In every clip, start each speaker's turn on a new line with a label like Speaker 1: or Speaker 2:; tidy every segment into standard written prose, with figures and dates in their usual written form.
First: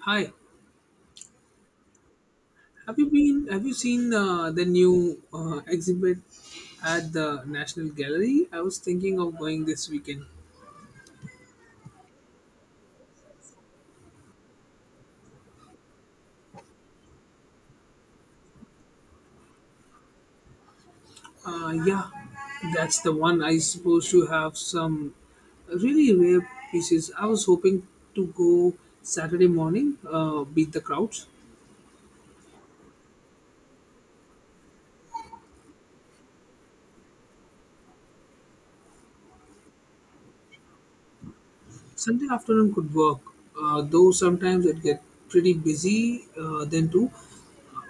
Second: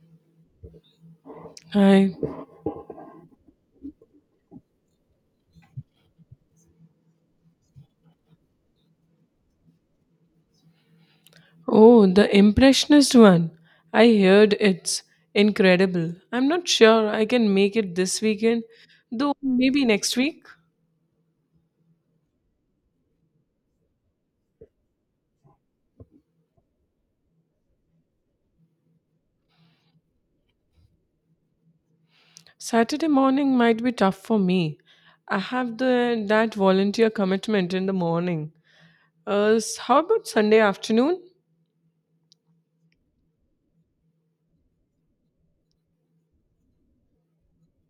Speaker 1: Hi,
Speaker 2: I
Speaker 1: have you been? Have you seen the new exhibit at the National Gallery? I was thinking of going this weekend.
Speaker 2: Oh, the impressionist one. I heard it's incredible. I'm not sure I can make it this weekend, though maybe next week.
Speaker 1: Yeah, that's the one. I supposed to have some really rare pieces. I was hoping to go Saturday morning, beat the crowds.
Speaker 2: Saturday morning might be tough for me. I have the that volunteer commitment in the morning. How about Sunday afternoon?
Speaker 1: Sunday afternoon could work, though sometimes it get pretty busy then too.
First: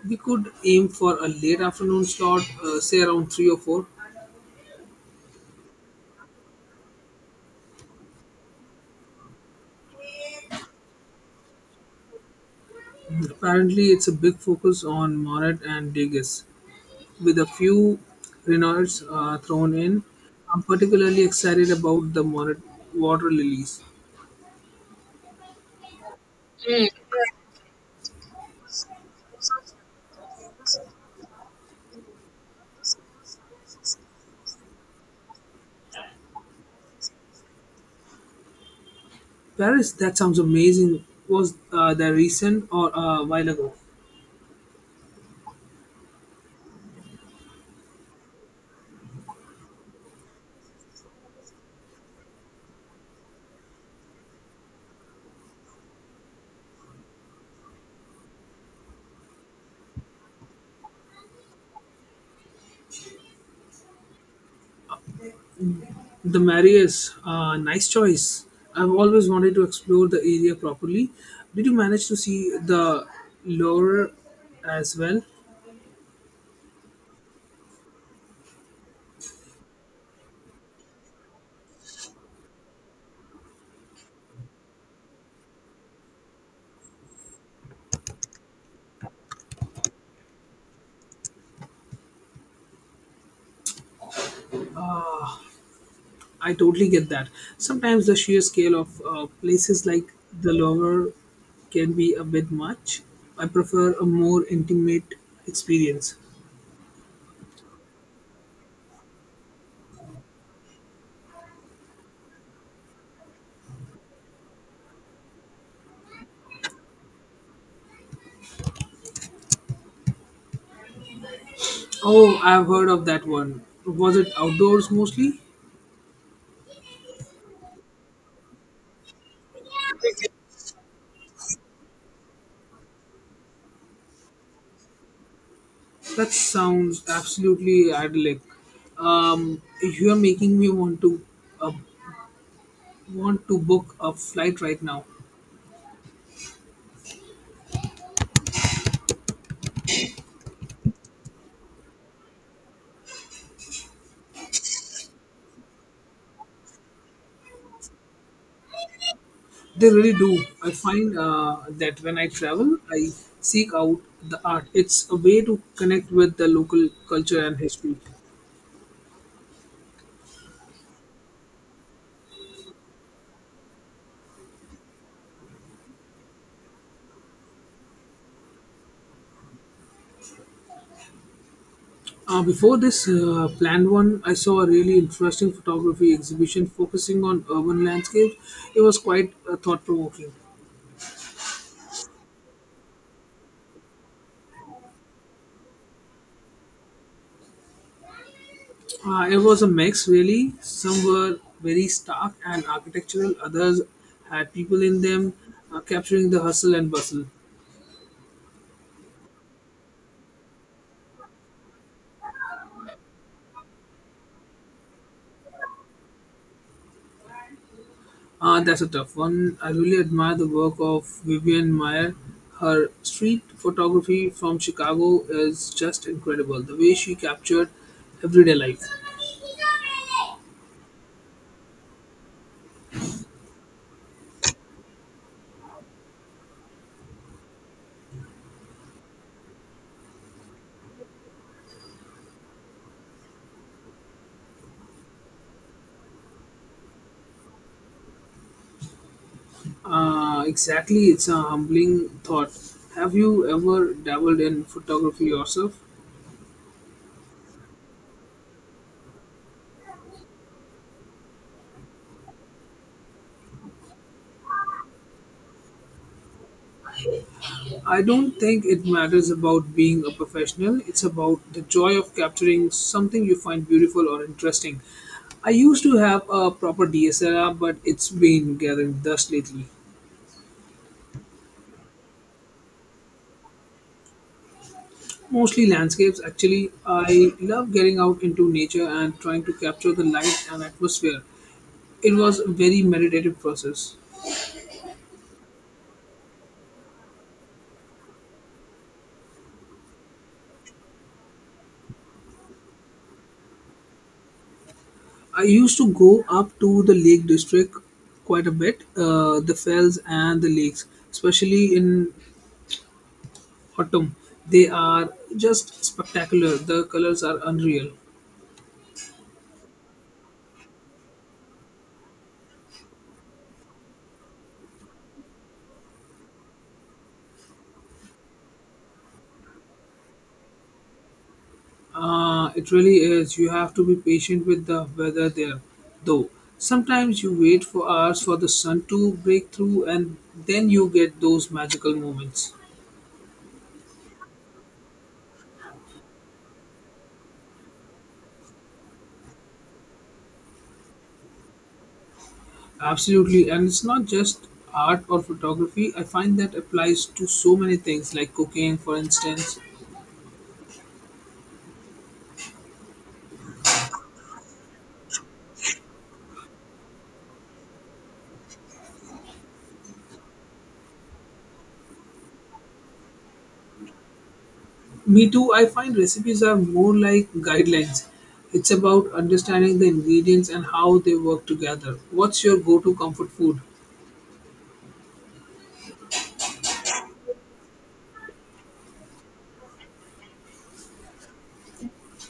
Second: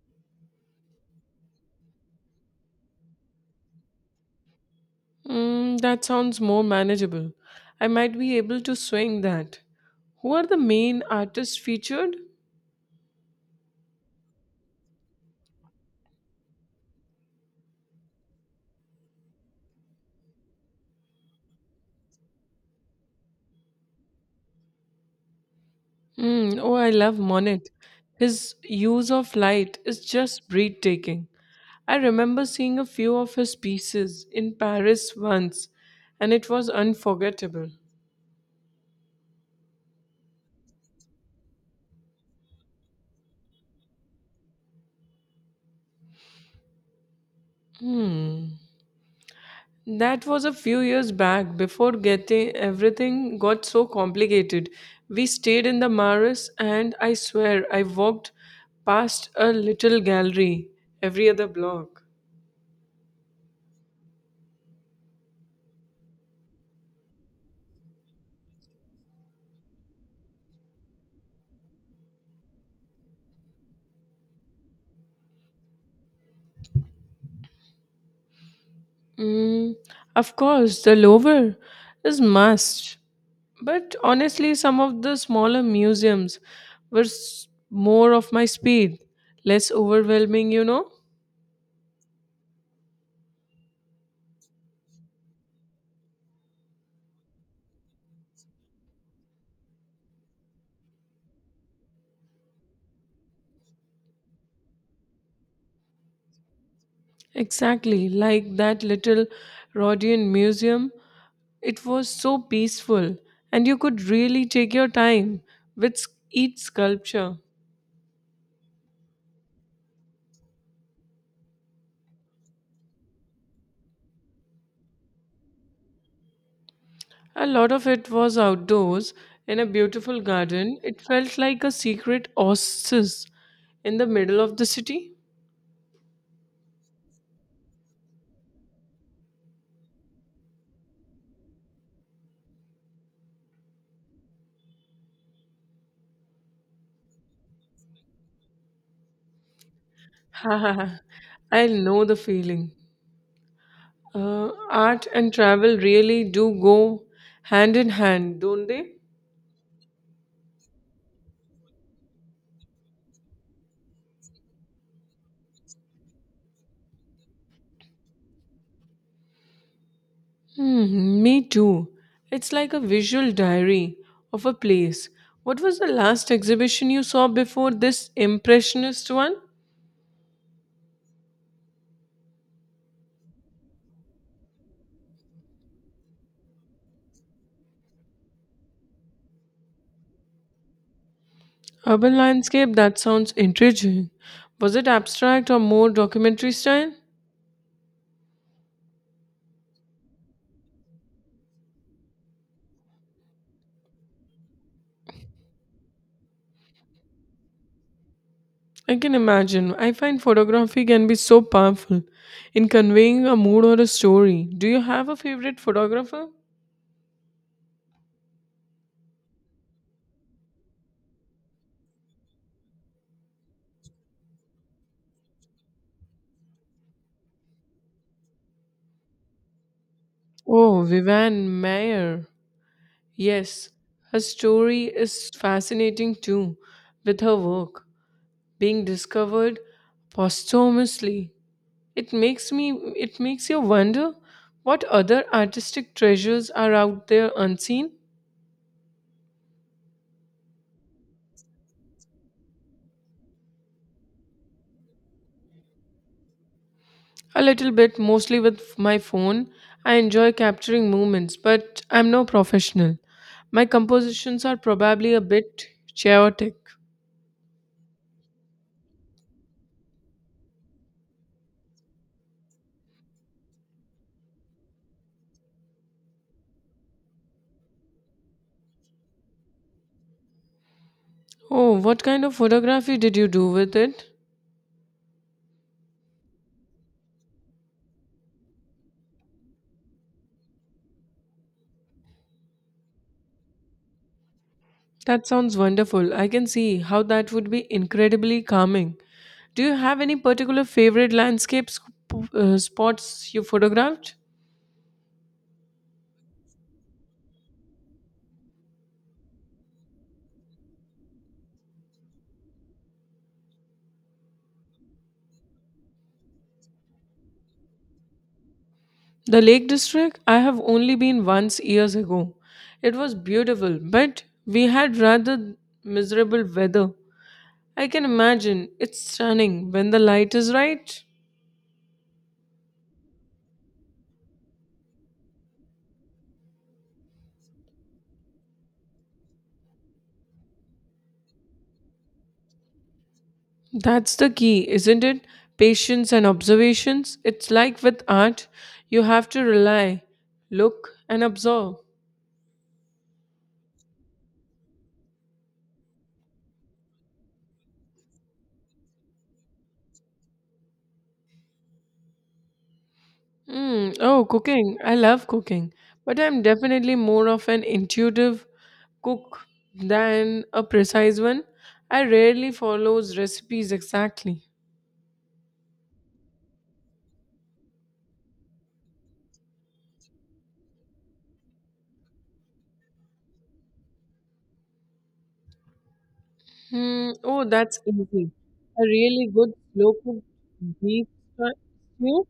Speaker 1: We could aim for a late afternoon slot, say around three or four.
Speaker 2: Mm, that sounds more manageable. I might be able to swing that. Who are the main artists featured?
Speaker 1: Apparently, it's a big focus on Moret and Degas, with a few Reynolds thrown in. I'm particularly excited about the Moret water lilies.
Speaker 2: Mm, oh, I love Monet. His use of light is just breathtaking. I remember seeing a few of his pieces in Paris once, and it was unforgettable.
Speaker 1: Paris, that sounds amazing. Was that recent or a while ago?
Speaker 2: That was a few years back before getting everything got so complicated. We stayed in the Maris, and I swear I walked past a little gallery every other block.
Speaker 1: The Marius, nice choice. I've always wanted to explore the area properly. Did you manage to see the Loire as well?
Speaker 2: Mm, of course, the lower is must. But honestly, some of the smaller museums were more of my speed, less overwhelming, you know?
Speaker 1: I totally get that. Sometimes the sheer scale of places like the Louvre can be a bit much. I prefer a more intimate experience.
Speaker 2: Exactly, like that little Rodian museum. It was so peaceful, and you could really take your time with each sculpture.
Speaker 1: Oh, I've heard of that one. Was it outdoors mostly?
Speaker 2: A lot of it was outdoors in a beautiful garden. It felt like a secret oasis in the middle of the city.
Speaker 1: That sounds absolutely idyllic. You are making me uh, want to book a flight right now.
Speaker 2: I know the feeling. Art and travel really do go hand in hand, don't they?
Speaker 1: They really do. I find that when I travel, I seek out the art. It's a way to connect with the local culture and history.
Speaker 2: Hmm, me too. It's like a visual diary of a place. What was the last exhibition you saw before this impressionist one?
Speaker 1: Before this planned one, I saw a really interesting photography exhibition focusing on urban landscapes. It was quite thought provoking.
Speaker 2: Urban landscape, that sounds intriguing. Was it abstract or more documentary style?
Speaker 1: It was a mix, really. Some were very stark and architectural, others had people in them capturing the hustle and bustle.
Speaker 2: I can imagine. I find photography can be so powerful in conveying a mood or a story. Do you have a favorite photographer?
Speaker 1: Ah, that's a tough one. I really admire the work of Vivian Meyer. Her street photography from Chicago is just incredible. The way she captured everyday life.
Speaker 2: Oh, Vivian Mayer. Yes, her story is fascinating too, with her work being discovered posthumously. It makes me it makes you wonder what other artistic treasures are out there unseen.
Speaker 1: Exactly, it's a humbling thought. Have you ever dabbled in photography yourself?
Speaker 2: A little bit, mostly with my phone. I enjoy capturing moments, but I'm no professional. My compositions are probably a bit chaotic.
Speaker 1: I don't think it matters about being a professional. It's about the joy of capturing something you find beautiful or interesting. I used to have a proper DSLR, but it's been gathering dust lately.
Speaker 2: Oh, what kind of photography did you do with it?
Speaker 1: Mostly landscapes, actually. I love getting out into nature and trying to capture the light and atmosphere. It was a very meditative process.
Speaker 2: That sounds wonderful. I can see how that would be incredibly calming. Do you have any particular favorite landscapes spots you photographed?
Speaker 1: I used to go up to the Lake District quite a bit, the fells and the lakes, especially in autumn. They are just spectacular. The colors are unreal.
Speaker 2: The Lake District, I have only been once years ago. It was beautiful, but we had rather miserable weather. I can imagine. It's stunning when the light is right.
Speaker 1: It really is. You have to be patient with the weather there, though. Sometimes you wait for hours for the sun to break through, and then you get those magical moments.
Speaker 2: That's the key, isn't it? Patience and observations. It's like with art, you have to rely, look, and absorb.
Speaker 1: Absolutely, and it's not just art or photography. I find that applies to so many things, like cooking, for instance.
Speaker 2: Mm, oh, cooking. I love cooking, but I'm definitely more of an intuitive cook than a precise one. I rarely follows recipes exactly.
Speaker 1: Me too. I find recipes are more like guidelines. It's about understanding the ingredients and how they work together. What's your go-to comfort food?
Speaker 2: Hmm. Oh, that's easy. A really good slow cooked beef stew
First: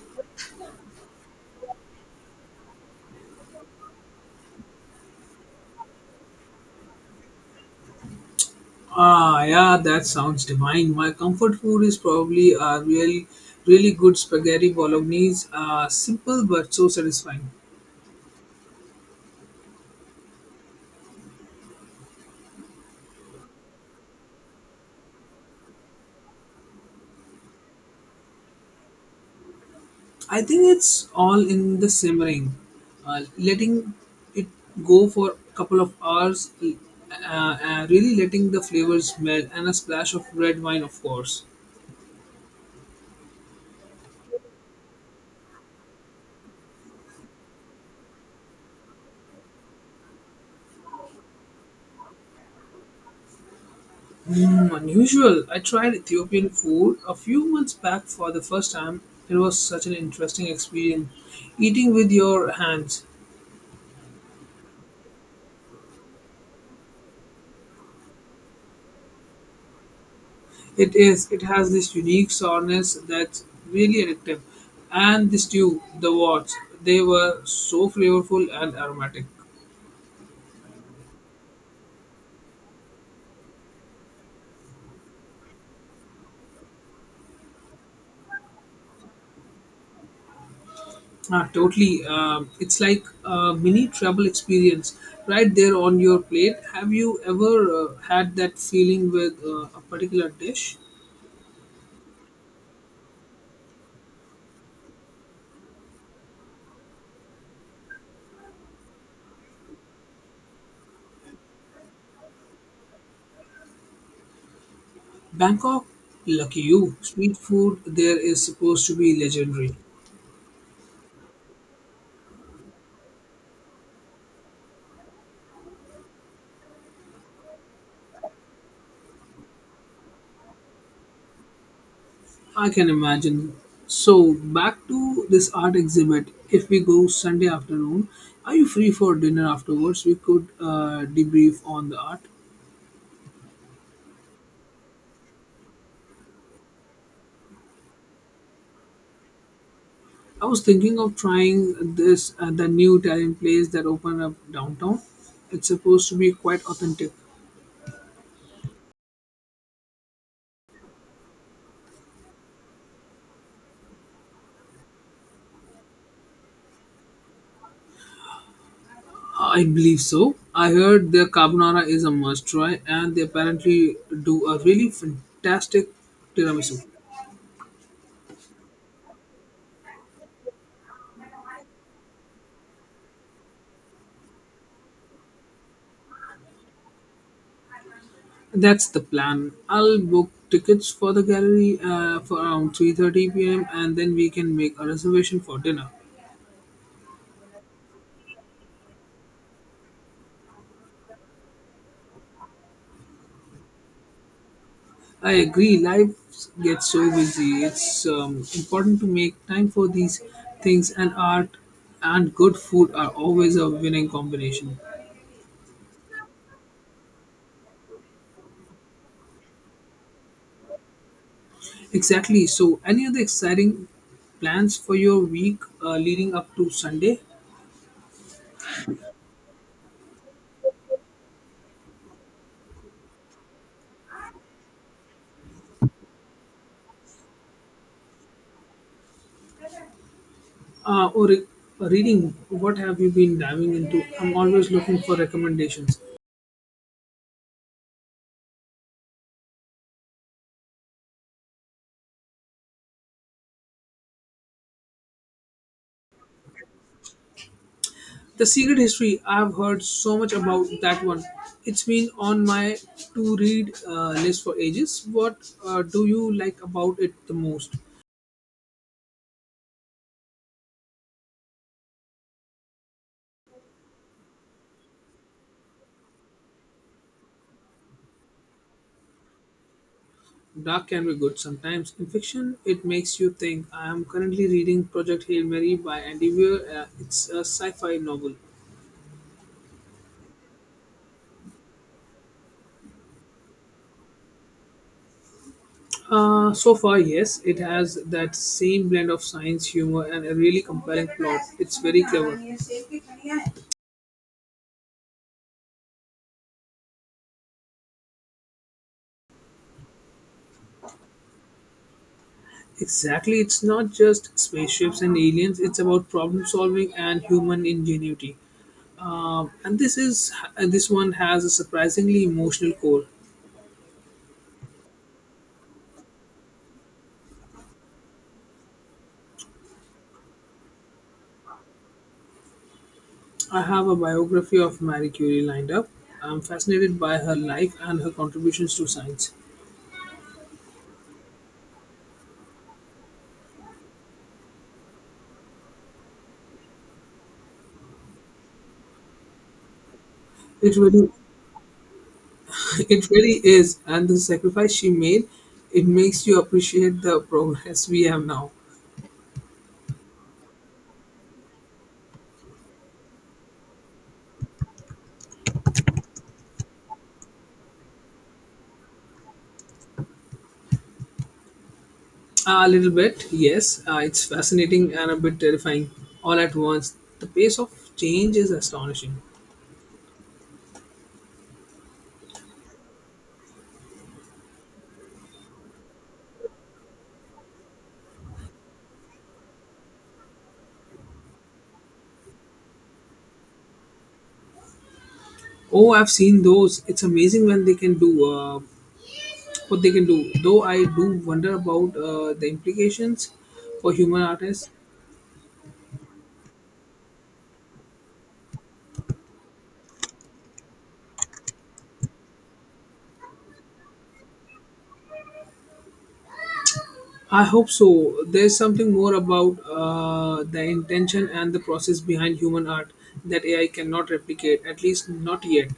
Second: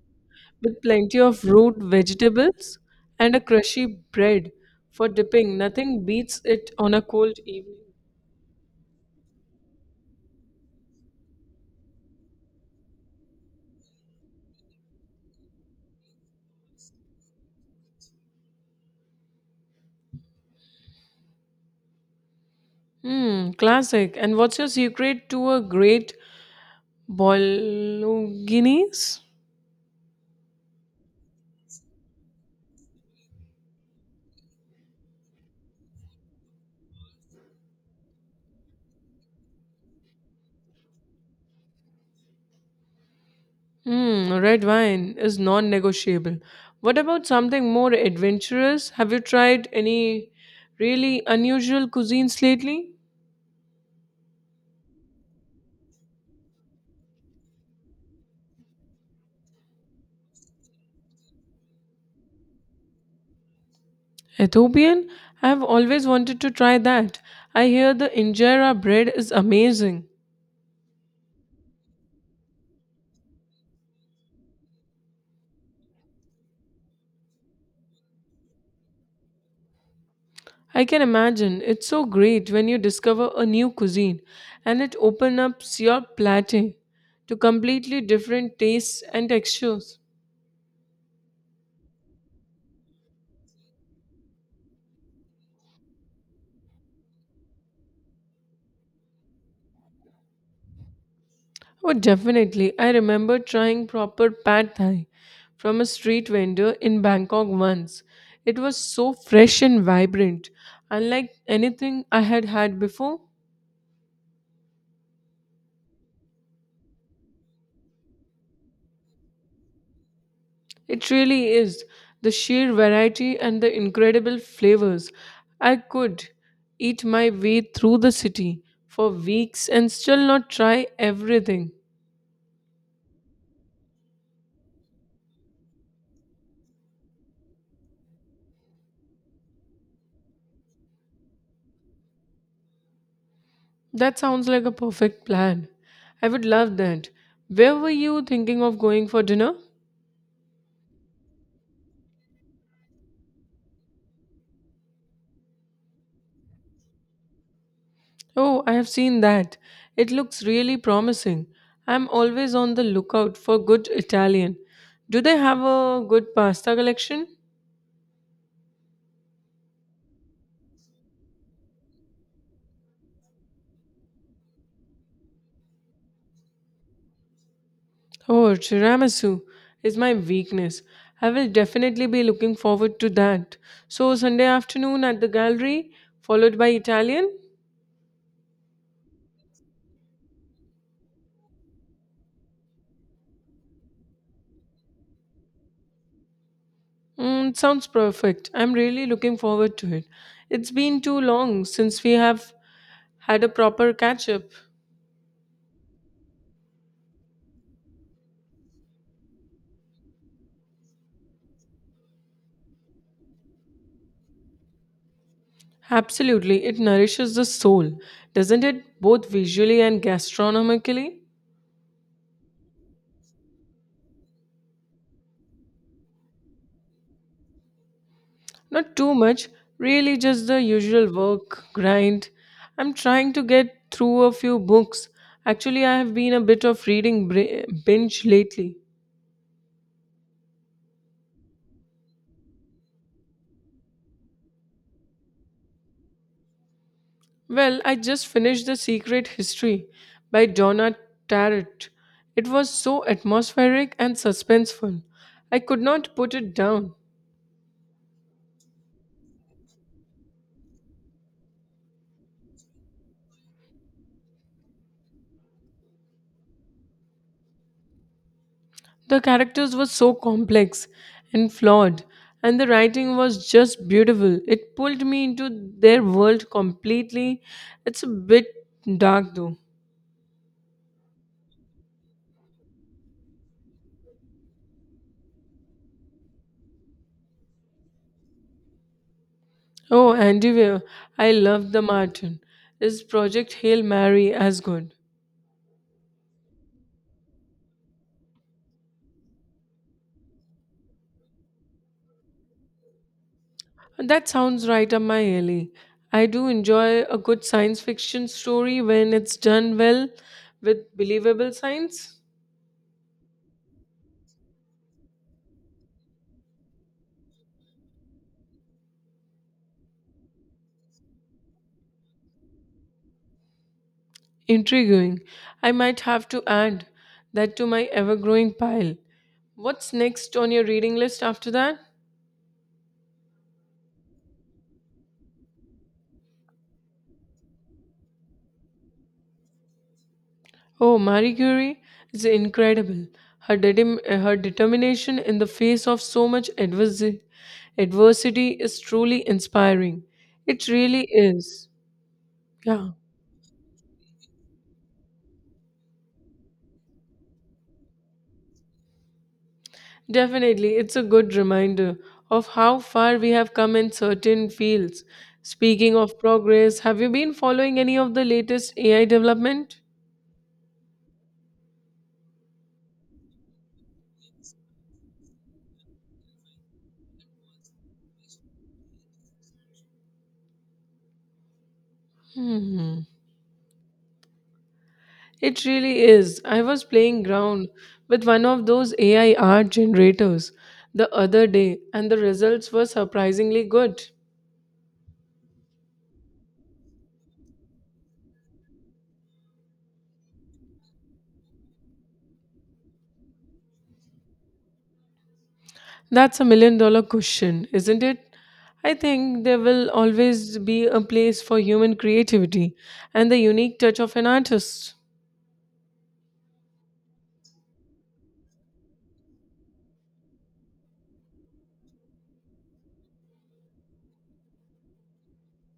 Speaker 2: with plenty of root vegetables and a crushy bread for dipping. Nothing beats it on a cold evening.
Speaker 1: Ah, yeah, that sounds divine. My comfort food is probably a real, really good spaghetti bolognese. Simple but so satisfying.
Speaker 2: Hmm. Classic. And what's your secret to a great bolognese?
Speaker 1: I think it's all in the simmering, letting it go for a couple of hours, really letting the flavors melt, and a splash of red wine, of course.
Speaker 2: Hmm. Red wine is non-negotiable. What about something more adventurous? Have you tried any really unusual cuisines lately?
Speaker 1: Mm, unusual. I tried Ethiopian food a few months back for the first time. It was such an interesting experience eating with your hands.
Speaker 2: Ethiopian? I've always wanted to try that. I hear the injera bread is amazing.
Speaker 1: It is. It has this unique soreness that's really addictive. And the stew, the wats, they were so flavorful and aromatic.
Speaker 2: I can imagine. It's so great when you discover a new cuisine and it opens up your platter to completely different tastes and textures.
Speaker 1: Ah, totally. It's like a mini travel experience right there on your plate. Have you ever had that feeling with a particular dish?
Speaker 2: Oh, definitely. I remember trying proper pad thai from a street vendor in Bangkok once. It was so fresh and vibrant, unlike anything I had had before.
Speaker 1: Bangkok, lucky you. Street food there is supposed to be legendary.
Speaker 2: It really is. The sheer variety and the incredible flavors. I could eat my way through the city for weeks and still not try everything.
Speaker 1: I can imagine. So, back to this art exhibit. If we go Sunday afternoon, are you free for dinner afterwards? We could debrief on the art.
Speaker 2: That sounds like a perfect plan. I would love that. Where were you thinking of going for dinner?
Speaker 1: I was thinking of trying this the new Italian place that opened up downtown. It's supposed to be quite authentic.
Speaker 2: Oh, I have seen that. It looks really promising. I'm always on the lookout for good Italian. Do they have a good pasta collection?
Speaker 1: I believe so. I heard their carbonara is a must try, and they apparently do a really fantastic tiramisu.
Speaker 2: Oh, tiramisu is my weakness. I will definitely be looking forward to that. So, Sunday afternoon at the gallery, followed by Italian?
Speaker 1: That's the plan. I'll book tickets for the gallery for around 3:30 p.m. and then we can make a reservation for dinner.
Speaker 2: Mm, sounds perfect. I'm really looking forward to it. It's been too long since we have had a proper catch up.
Speaker 1: I agree. Life gets so busy. It's important to make time for these things, and art and good food are always a winning combination.
Speaker 2: Absolutely, it nourishes the soul, doesn't it? Both visually and gastronomically.
Speaker 1: Exactly. So, any other exciting plans for your week leading up to Sunday?
Speaker 2: Not too much, really, just the usual work grind. I'm trying to get through a few books. Actually, I have been a bit of reading binge lately.
Speaker 1: Uh, or re- reading? What have you been diving into? I'm always looking for recommendations.
Speaker 2: Well, I just finished The Secret History by Donna Tartt. It was so atmospheric and suspenseful. I could not put it down.
Speaker 1: The Secret History, I've heard so much about that one. It's been on my to read list for ages. What do you like about it the most?
Speaker 2: The characters were so complex and flawed, and the writing was just beautiful. It pulled me into their world completely. It's a bit dark though.
Speaker 1: Dark can be good sometimes. In fiction, it makes you think. I am currently reading Project Hail Mary by Andy Weir. It's a sci fi novel.
Speaker 2: Oh, Andy Weir, I love the Martin. Is Project Hail Mary as good?
Speaker 1: So far, yes, it has that same blend of science, humor, and a really compelling plot. It's very clever.
Speaker 2: That sounds right up my alley. I do enjoy a good science fiction story when it's done well with believable science.
Speaker 1: Exactly, it's not just spaceships and aliens. It's about problem solving and human ingenuity. And this one has a surprisingly emotional core.
Speaker 2: Intriguing. I might have to add that to my ever growing pile. What's next on your reading list after that?
Speaker 1: I have a biography of Marie Curie lined up. I'm fascinated by her life and her contributions to science.
Speaker 2: Oh, Marie Curie is incredible. Her determination in the face of so much adversity is truly inspiring. It
Speaker 1: It
Speaker 2: really
Speaker 1: really,
Speaker 2: is. Yeah,
Speaker 1: it really is, and the sacrifice she made, it makes you appreciate the progress we have now.
Speaker 2: definitely. It's a good reminder of how far we have come in certain fields. Speaking of progress, have you been following any of the latest AI development?
Speaker 1: A little bit, yes. It's fascinating and a bit terrifying all at once. The pace of change is astonishing.
Speaker 2: It really is. I was playing ground with one of those AI art generators the other day, and the results were surprisingly good.
Speaker 1: Oh, I've seen those. It's amazing when they can do what they can do. Though I do wonder about the implications for human artists.
Speaker 2: That's a million dollar question, isn't it? I think there will always be a place for human creativity and the unique touch of an artist.
Speaker 1: I hope so. There's something more about the intention and the process behind human art that AI cannot replicate, at least not yet.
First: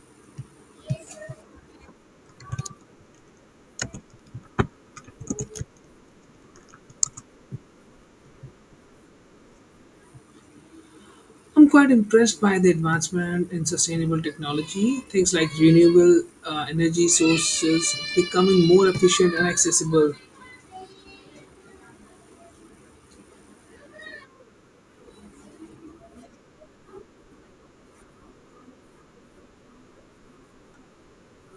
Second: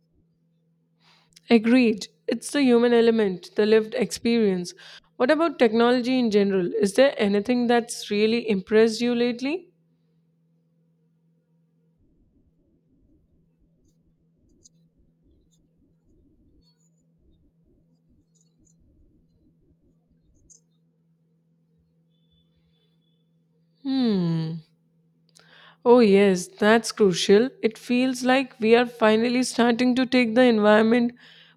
Speaker 2: Agreed. It's the human element, the lived experience. What about technology in general? Is there anything that's really impressed you lately?
Speaker 1: I'm quite impressed by the advancement in sustainable technology. Things like renewable energy sources becoming more efficient and accessible.
Speaker 2: Hmm. Oh, yes, that's crucial. It feels like we are finally starting to take the environment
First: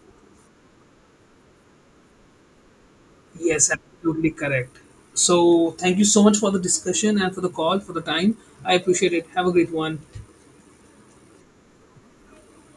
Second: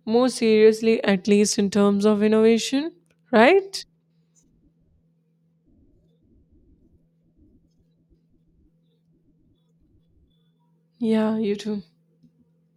Speaker 2: more seriously, at least in terms of innovation,
Speaker 1: Yes,
Speaker 2: right?
Speaker 1: absolutely correct. So, thank you so much for the discussion and for the call, for the time. I appreciate it. Have a great one.
Speaker 2: Yeah, you too.